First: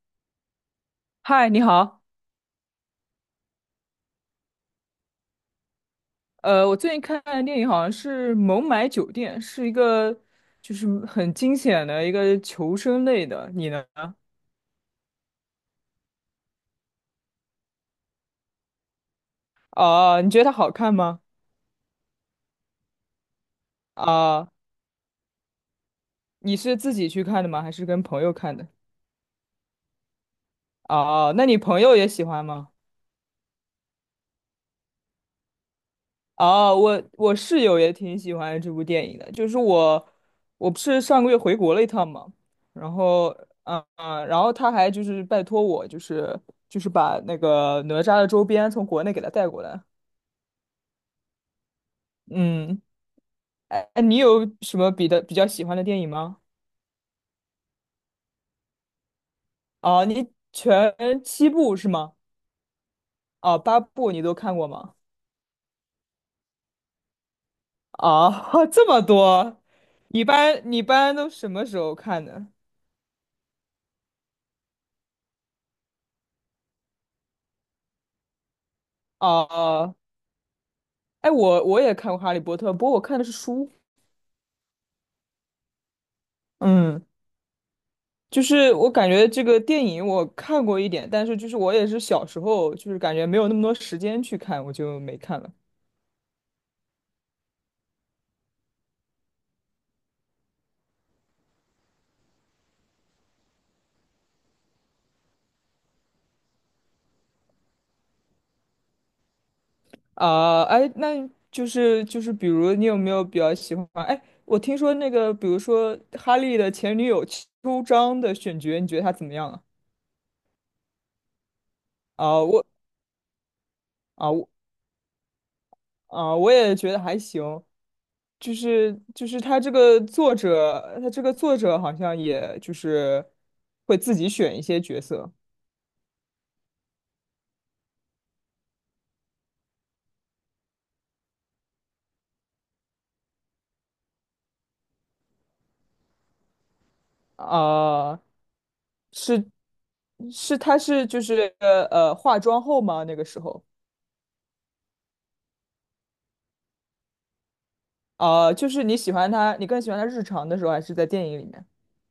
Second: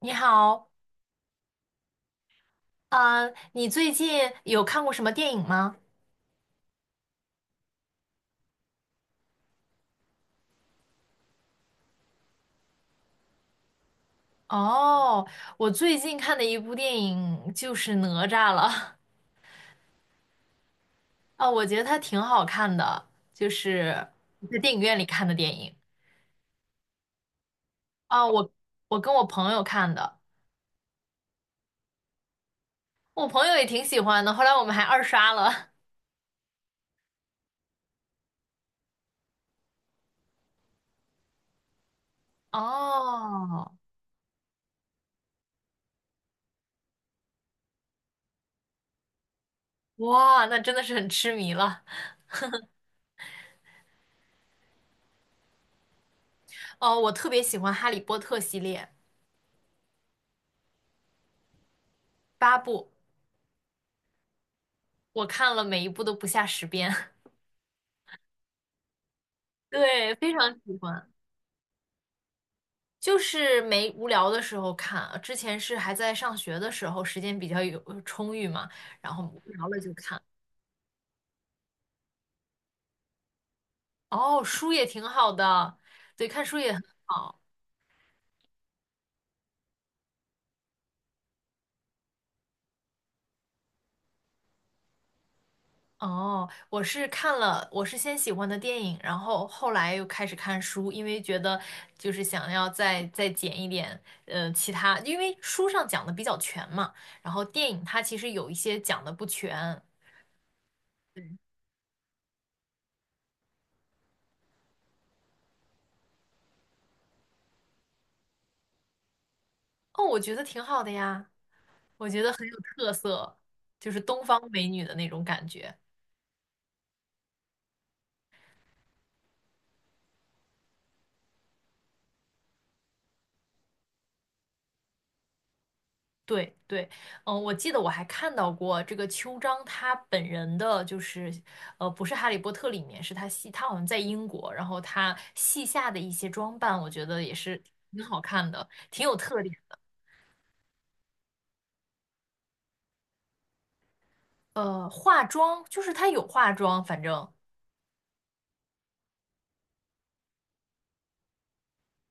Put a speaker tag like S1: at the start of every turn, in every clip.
S1: 你好，
S2: 嗨，你好。
S1: 嗯，你最近有看过什么电影吗？
S2: 我最近看的电影好像是《孟买酒店》，是一个很惊险的一个求生类的。你呢？
S1: 哦，我最近看的一部电影就是《哪吒》了，
S2: 你觉得它好看吗？
S1: 啊，我觉得它挺好看的，就是
S2: 啊、
S1: 在电影院里看的电影。
S2: 你是自己去看的吗？还是跟朋
S1: 啊，
S2: 友
S1: 我
S2: 看的？
S1: 我跟我朋友看的，
S2: 哦、那你朋友也喜欢吗？
S1: 我朋友也挺喜欢的，后来我们还二刷了。
S2: 哦、我室友也挺喜欢这部电影的。我不是上个月回国了一趟嘛。然后，
S1: 哦，
S2: 嗯嗯，然后他还拜托我，把那个哪吒的周边从国内给他带过来。
S1: 哇，那真的是很痴迷了。
S2: 嗯。哎，你有什么比较喜欢的电影吗？
S1: 哦，我特别喜欢《哈利波特》系列，
S2: 啊，你全7部是吗？
S1: 8部，
S2: 啊，8部你都看过吗？
S1: 我看了每一部都不下10遍。
S2: 啊，这么多。
S1: 对，非常喜
S2: 你一
S1: 欢。
S2: 般都什么时候看的？
S1: 就是没无聊的时候看啊，之前是还在上学的时候，时间比较有充裕嘛，然后无聊了就
S2: 啊，
S1: 看。
S2: 哎，我也看过《哈利波特》，不过我看的是书。
S1: 哦，书也挺好的，对，看书也很
S2: 嗯，
S1: 好。
S2: 我感觉这个电影我看过一点，但是我也是小时候，感觉没有那么多时间去看，我就没看了。
S1: 哦，我是看了，我是先喜欢的电影，然后后来又开始看书，因为觉得就是想要再捡一点，其他，因为书上讲的比较全嘛，然后电影它其实有一些讲的不全。
S2: 啊，哎，
S1: 对，
S2: 那，比如你有没有比较喜欢？哎，我听说那个，比如说哈利的前女友秋张的选角，你觉得她怎么样啊？
S1: 哦，我觉得挺好的呀。我觉得
S2: 啊，
S1: 很有特色，就是东
S2: 啊
S1: 方
S2: 我
S1: 美女的那种感觉。
S2: 我也觉得还行。他这个作者好像也会自己选一些角色
S1: 对对，嗯，我记得我还看到过这个秋张他本人的，就是不是《哈利波特》里面，是他戏，他好像在英国，然后他戏下的一些装扮，我觉得也是挺好
S2: 啊。
S1: 看的，挺有特
S2: 是
S1: 点。
S2: 他是化妆后吗？那个时候
S1: 化妆就是他有化妆，反正
S2: 啊，你喜欢他，你更喜欢他日常的时候，还是在电影里面？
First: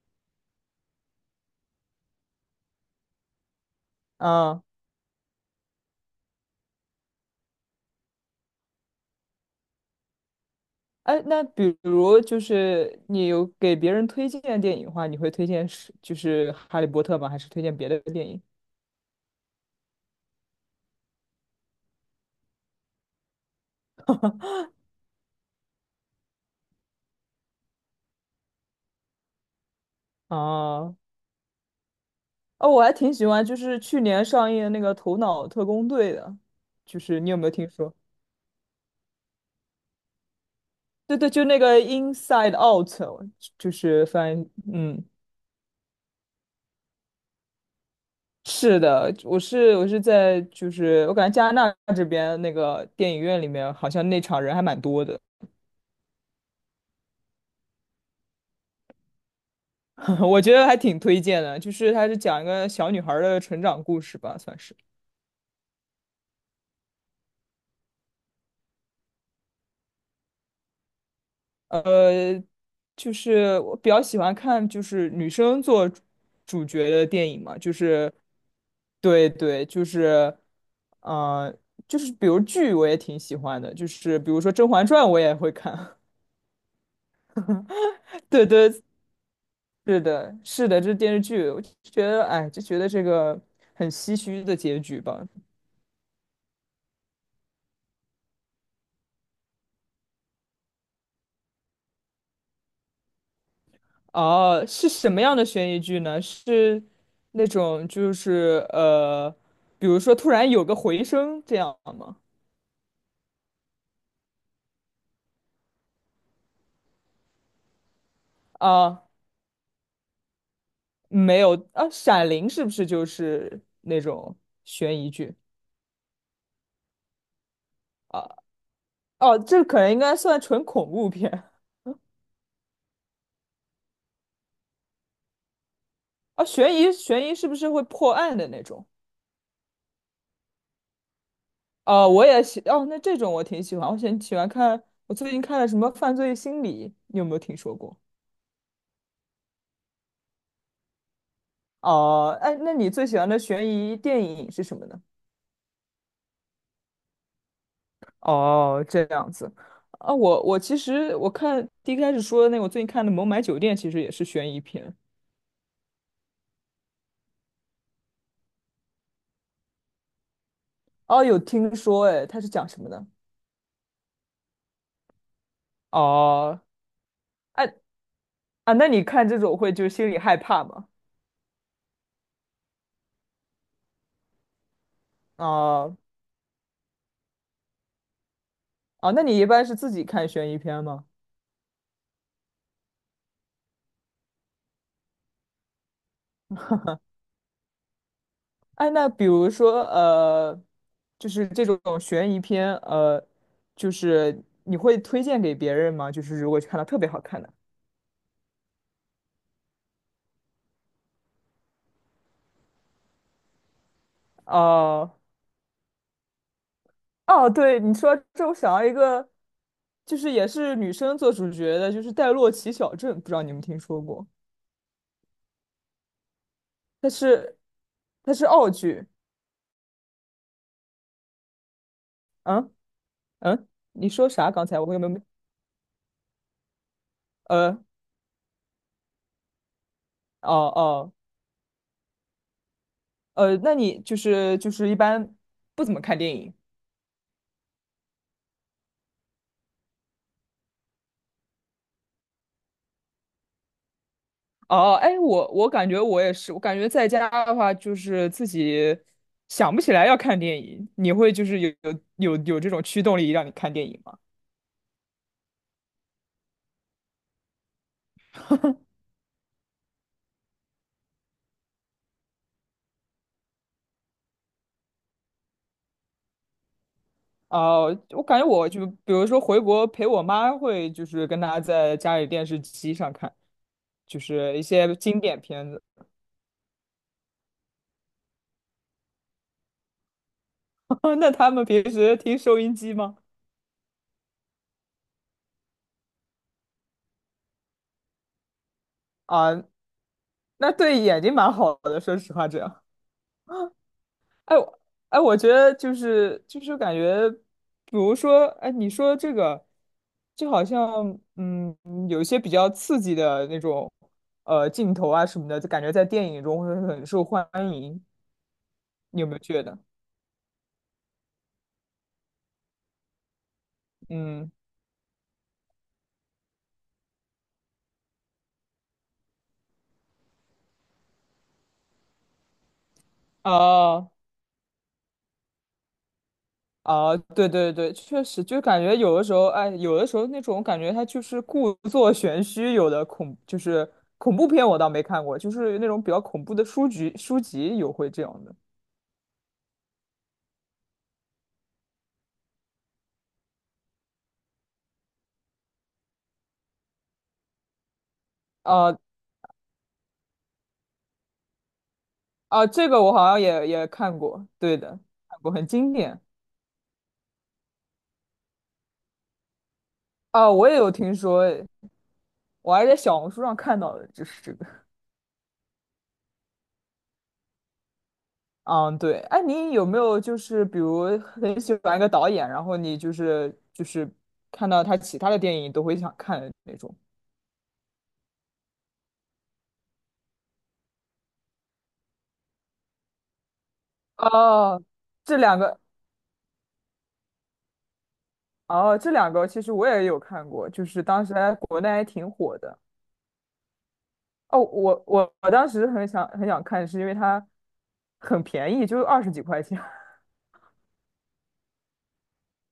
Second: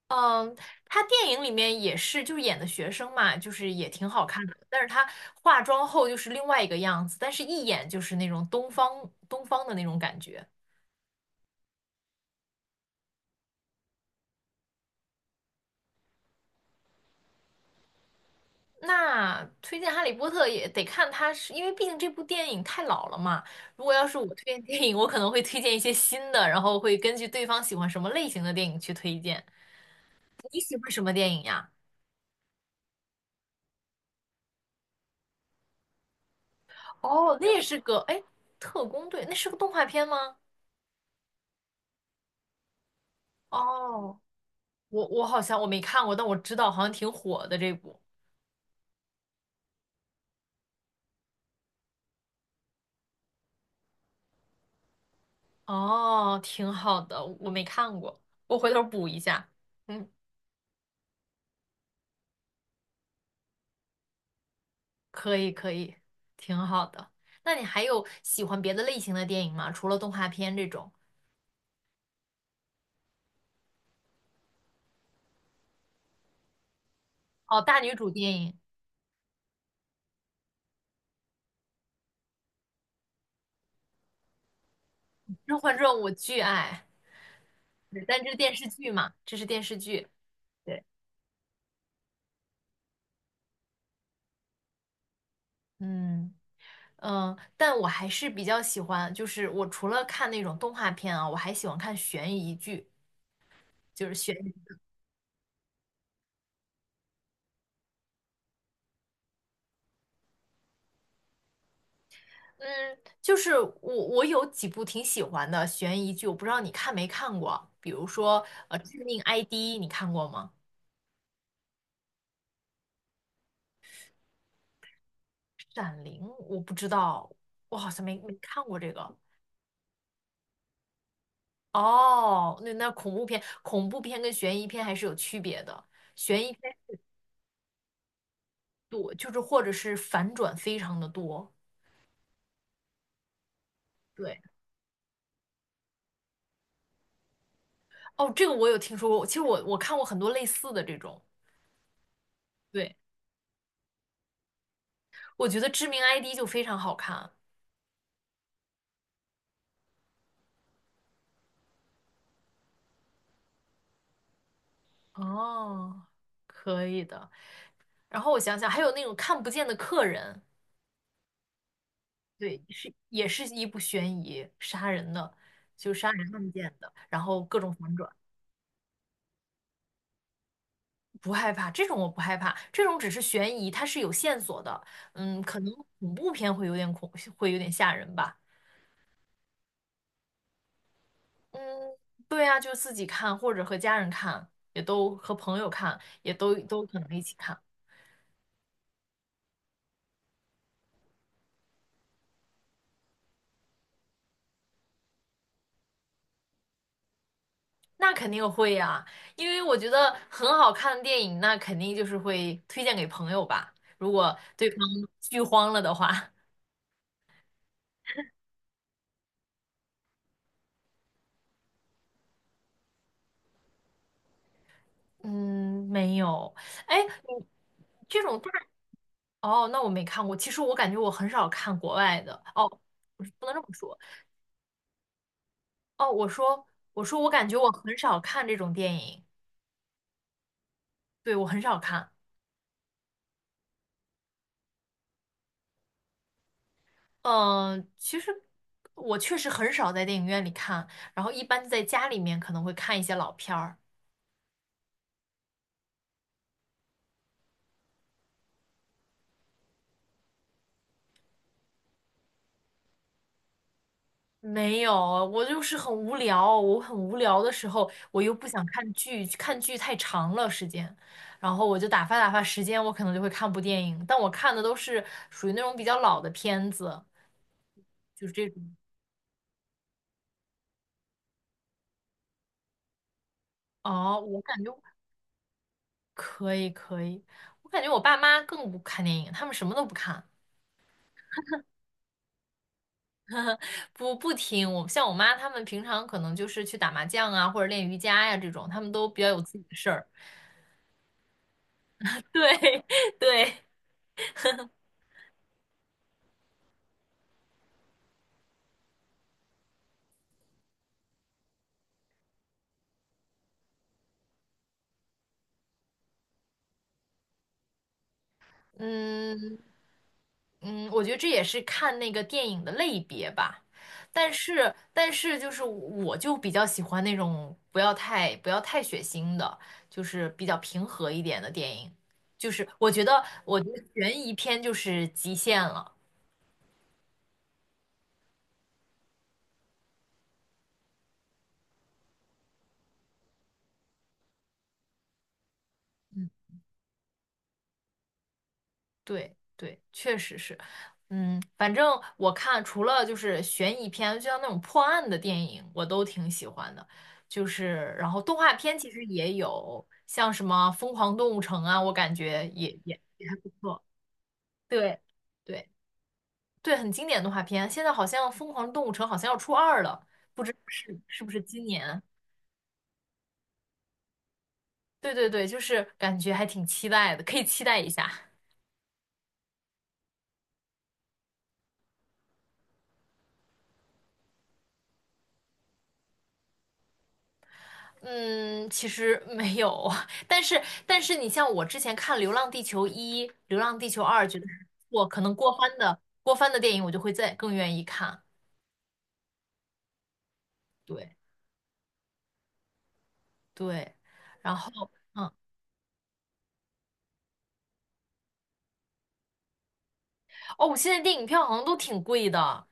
S1: 嗯，他电影里面也是，就是演的学生嘛，就是也挺好看的。
S2: 嗯，
S1: 但是他化妆后就是另外一个样子，但是一眼就是那种东方的那种感觉。
S2: 哎，那比如你有给别人推荐电影的话，你会推荐《哈利波特》吗？还是推荐别的电影？
S1: 那推荐《哈利波特》也得看他，是，因为毕竟这部电影太老了嘛。如果要是我推荐电影，我可能会推荐一些新的，然后会根据对方喜欢什么类型的电影去推荐。你喜欢
S2: 啊，
S1: 什么电影呀？
S2: 哦，我还挺喜欢去年上映的那个《头脑特工队》的，你
S1: 哦，
S2: 有没
S1: 那
S2: 有
S1: 也
S2: 听
S1: 是
S2: 说？
S1: 个，哎，特工队，那是个动画片吗？
S2: 对对，就那个《Inside Out》，就是
S1: 哦。
S2: 翻译，嗯，
S1: 我好像我没看过，但我知道好像挺火的这部。
S2: 是的。我是在就是我感觉加拿大这边那个电影院里面，好像那场人还蛮多的。
S1: 哦，挺好的，我没看过，我回头补一下。嗯，
S2: 我觉得还挺推荐的，它是讲一个小女孩儿的成长故事吧，算是。
S1: 可以可以，挺好的。那你还有喜欢别的类型的电影吗？除了动画片这种？
S2: 呃，我比较喜欢看女生做主角的电影嘛。
S1: 哦，大女主电影
S2: 对对。呃，比如剧我也挺喜欢的，比如说《甄嬛传》我也会
S1: 《甄嬛传》
S2: 看。
S1: 我巨爱，对但这 是
S2: 对
S1: 电视
S2: 对，
S1: 剧嘛，这是电视
S2: 是
S1: 剧。
S2: 的，是的，
S1: 对，
S2: 这是电视剧，我就觉得哎，就觉得这个很唏嘘的结局吧。
S1: 嗯嗯，但我还是比较喜欢，就是我除了看那种动画片啊，我还喜欢看悬疑剧。就是悬。
S2: 哦，是什么样的悬疑剧呢？是那种比如说突然有个回声这样吗？
S1: 嗯，就是我有几部挺喜欢的悬疑剧，我不知道你看没看过，比如说致
S2: 啊，
S1: 命 ID》，你看过吗？
S2: 没有啊。《闪灵》是不是就是那种悬疑剧
S1: 《闪灵》我不知道，我好像没
S2: 啊？
S1: 没看过这个。
S2: 哦，这可能应该算纯恐怖片
S1: 哦，那那恐怖片，恐怖片跟悬疑片还是有区别的，
S2: 啊。
S1: 悬疑片
S2: 悬疑是不是会破案的那种？
S1: 多就是或者是反转非常的多。
S2: 哦，我也喜哦，那这种我挺喜欢，我喜
S1: 对，
S2: 欢看。我最近看了什么《犯罪心理》，你有没有听说过？
S1: 哦，这个我有听说过，其实我看过很多类似的这种，
S2: 哦，哎，那你
S1: 对，
S2: 最喜欢的悬疑电影是什么呢？
S1: 我觉得《致命 ID》就非常好看。
S2: 哦，这样子啊，我其实看第一开始说的那个，我最近看的《孟买酒店》其实也是悬疑片。
S1: 哦，可以的。然后我想想，还有那种看不见的客人，
S2: 哦，有听说。哎，它是
S1: 对，
S2: 讲什么
S1: 是
S2: 的？
S1: 也是一部悬疑杀人的，就杀人案
S2: 哦，
S1: 件的，然后各
S2: 哎
S1: 种反转，
S2: 那你看这种会心里害怕吗？
S1: 不害怕，这种我不害怕，这种只是悬疑，它是有线索的，嗯，可能
S2: 哦
S1: 恐怖片会有点恐，会有点吓人吧，
S2: 哦，那你一般是自己看悬疑片吗？
S1: 嗯，对啊，就自己看或者和家人看，也都和朋友看，也都可能一起看。
S2: 哎，那比如说这种悬疑片，你会推荐给别人吗？如果看到特别好看的，
S1: 那肯定会呀，因为我觉得很好看的电影，那肯定就是会推荐给朋友吧。如果对方
S2: 哦、
S1: 剧荒了的话，
S2: 哦，对，你说这，我想到一个，也是女生做主角的，《戴洛奇小镇》，不知道你们听说过？
S1: 嗯，没有。哎，
S2: 它
S1: 你
S2: 是
S1: 这
S2: 它
S1: 种
S2: 是
S1: 大，
S2: 澳剧。
S1: 哦，那我没看过。其实我感觉我很少看国外的。哦，
S2: 嗯
S1: 不是不能这么
S2: 嗯，
S1: 说。
S2: 你说啥？刚才我有没有？
S1: 哦，我说我说我感觉我
S2: 呃，
S1: 很少看这种电影，
S2: 哦哦，
S1: 对，我很少看。
S2: 那你一般不怎么看电影
S1: 嗯，其实我确实很少在电影院里看，然后一般在家里面可能会看一些老片儿。
S2: 哦？哎，我感觉我也是，我感觉在家的话，自己想不起来要看电影，你会有这种驱动力让你看电影吗？
S1: 没有，我就是很无聊，我很无聊的时候，我又不想看剧，看剧太长了时间，然后我就打发时间，我可能就会看部电影，但我看的都是属于那种比较老的片子，
S2: 哦，我
S1: 就是
S2: 感觉
S1: 这
S2: 我
S1: 种。
S2: 就比如说回国陪我妈，会跟她在家里电视机上看，
S1: 哦，我
S2: 一
S1: 感觉
S2: 些经典片子。
S1: 可以可以，我感觉我爸妈更不看电影，他们什么都不看，
S2: 那他们平时听收音机吗？
S1: 不听。我像我妈，他们平常可能就是去打麻将啊，或者练瑜伽呀、这种，他们都比较有
S2: 啊，
S1: 自己的事儿。
S2: 那对眼睛蛮好的，说 实话，这样。
S1: 对对，
S2: 哎，我哎，我觉得感觉，比如说，哎，你说这个，就好像有一些比较刺激的那种镜头啊什么的，就感觉在电影中会很受欢迎，你有没有
S1: 嗯
S2: 觉得？
S1: 嗯，我觉得这也是看那个电影的类别吧。但
S2: 嗯。
S1: 是但是就是我就比较喜欢那种不要太血腥的，就是比较平和一点的电影。就是我觉得
S2: 哦
S1: 悬疑片就是极限了。
S2: 哦，对对对，确实，就感觉有的时候，哎，有的时候那种感觉，它就是故作 玄虚。有的恐就是恐怖片，我倒没看过，就是那种比较
S1: 嗯
S2: 恐怖的书籍，书籍有会这样的。
S1: 对对，确实是，嗯，反正我看除了就是悬疑片，就像那种破案的电影，我都挺喜欢的。就是然后动画片其
S2: 啊
S1: 实也有，像什么《疯狂动物城》啊，我感觉
S2: 啊，
S1: 也
S2: 这
S1: 也
S2: 个我好像
S1: 不
S2: 也
S1: 错。
S2: 也看过，对
S1: 对
S2: 的。看过，很
S1: 对
S2: 经典。
S1: 对，很经典的动画片。现在好像《疯狂动物城》好像要出二了，不
S2: 啊，
S1: 知
S2: 我也有
S1: 是
S2: 听
S1: 是不是
S2: 说。
S1: 今
S2: 哎，
S1: 年？
S2: 我还在小红书上看到的，就是这个。
S1: 对对对，就是感觉还挺期待的，可以期待一下。
S2: 嗯，对，哎，你有没有比如很喜欢一个导演，然后你看到他其他的电影都会想看的那种？
S1: 嗯，其实没有，但是你像我之前看《流浪地球一》《流浪地球二》，觉得还
S2: 哦，
S1: 不错，可能
S2: 这
S1: 郭
S2: 两
S1: 帆
S2: 个
S1: 的郭帆的电影我就会再更愿意看。
S2: 哦，这两个其实我也有看过，就是
S1: 对
S2: 当时在国内还挺火的。
S1: 对，然
S2: 哦，
S1: 后
S2: 我
S1: 嗯
S2: 我我当时很想很想看，是因为它很便宜，就20几块钱。
S1: 哦，我现在电影票好像都挺贵的，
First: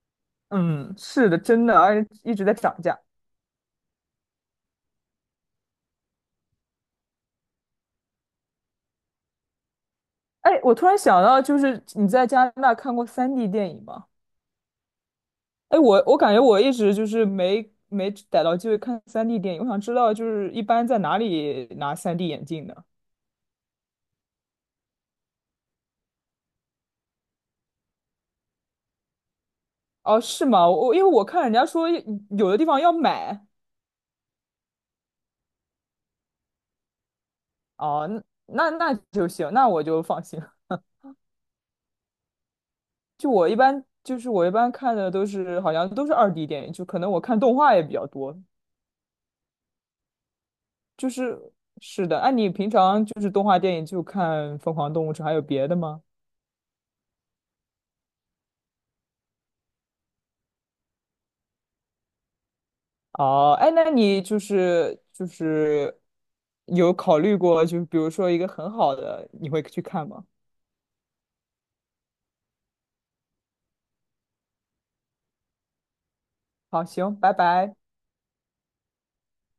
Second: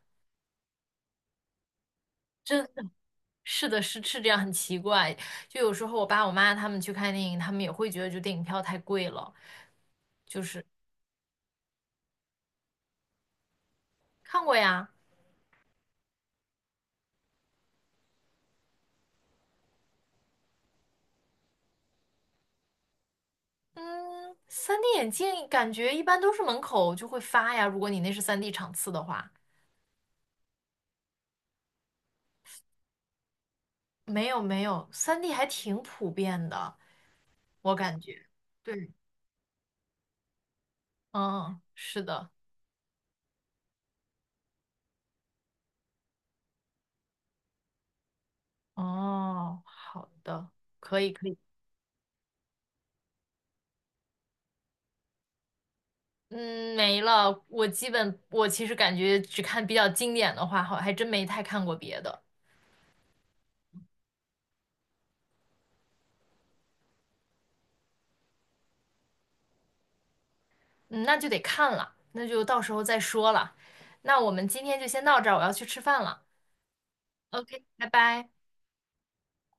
S2: 嗯，是的，真的，而且一直在
S1: 真
S2: 涨
S1: 的
S2: 价。
S1: 是的是是这样，很奇怪。就有时候我爸我妈他们去看电影，他们也会觉得就电影票太贵了。
S2: 哎，我突然想到，你在加拿大看过三 d 电影吗？
S1: 看过呀，
S2: 哎，我感觉我一直没逮到机会看三 d 电影，我想知道一般在哪里拿三 d 眼镜呢？
S1: 嗯三 d 眼镜感觉一般都是门口就会发呀，如果你那是三 d 场次的话。
S2: 哦，是吗？我因为我看人家说有的地方要买。
S1: 没有三 d 还挺普遍的，我感
S2: 哦，
S1: 觉。
S2: 那
S1: 对，
S2: 那就行，那我就放心了。
S1: 嗯，是的，
S2: 就我一般就是我一般看的都是好像都是2D 电影，就可能我看动画也比较多。
S1: 哦，好的，可
S2: 就
S1: 以可以，
S2: 是是的。你平常动画电影就看《疯狂动物城》，还有别的吗？
S1: 嗯，没了。我基本我其实感觉只看比较经典的话，好，还真没太看过别的。
S2: 哦，哎，那你有考虑过，比如说一个很好的，你会去看吗？
S1: 嗯，那就得看了，那就到时候再说了。那我们今天就先到这儿，我要去吃饭了。
S2: 好，行，拜
S1: OK，
S2: 拜。
S1: 拜拜。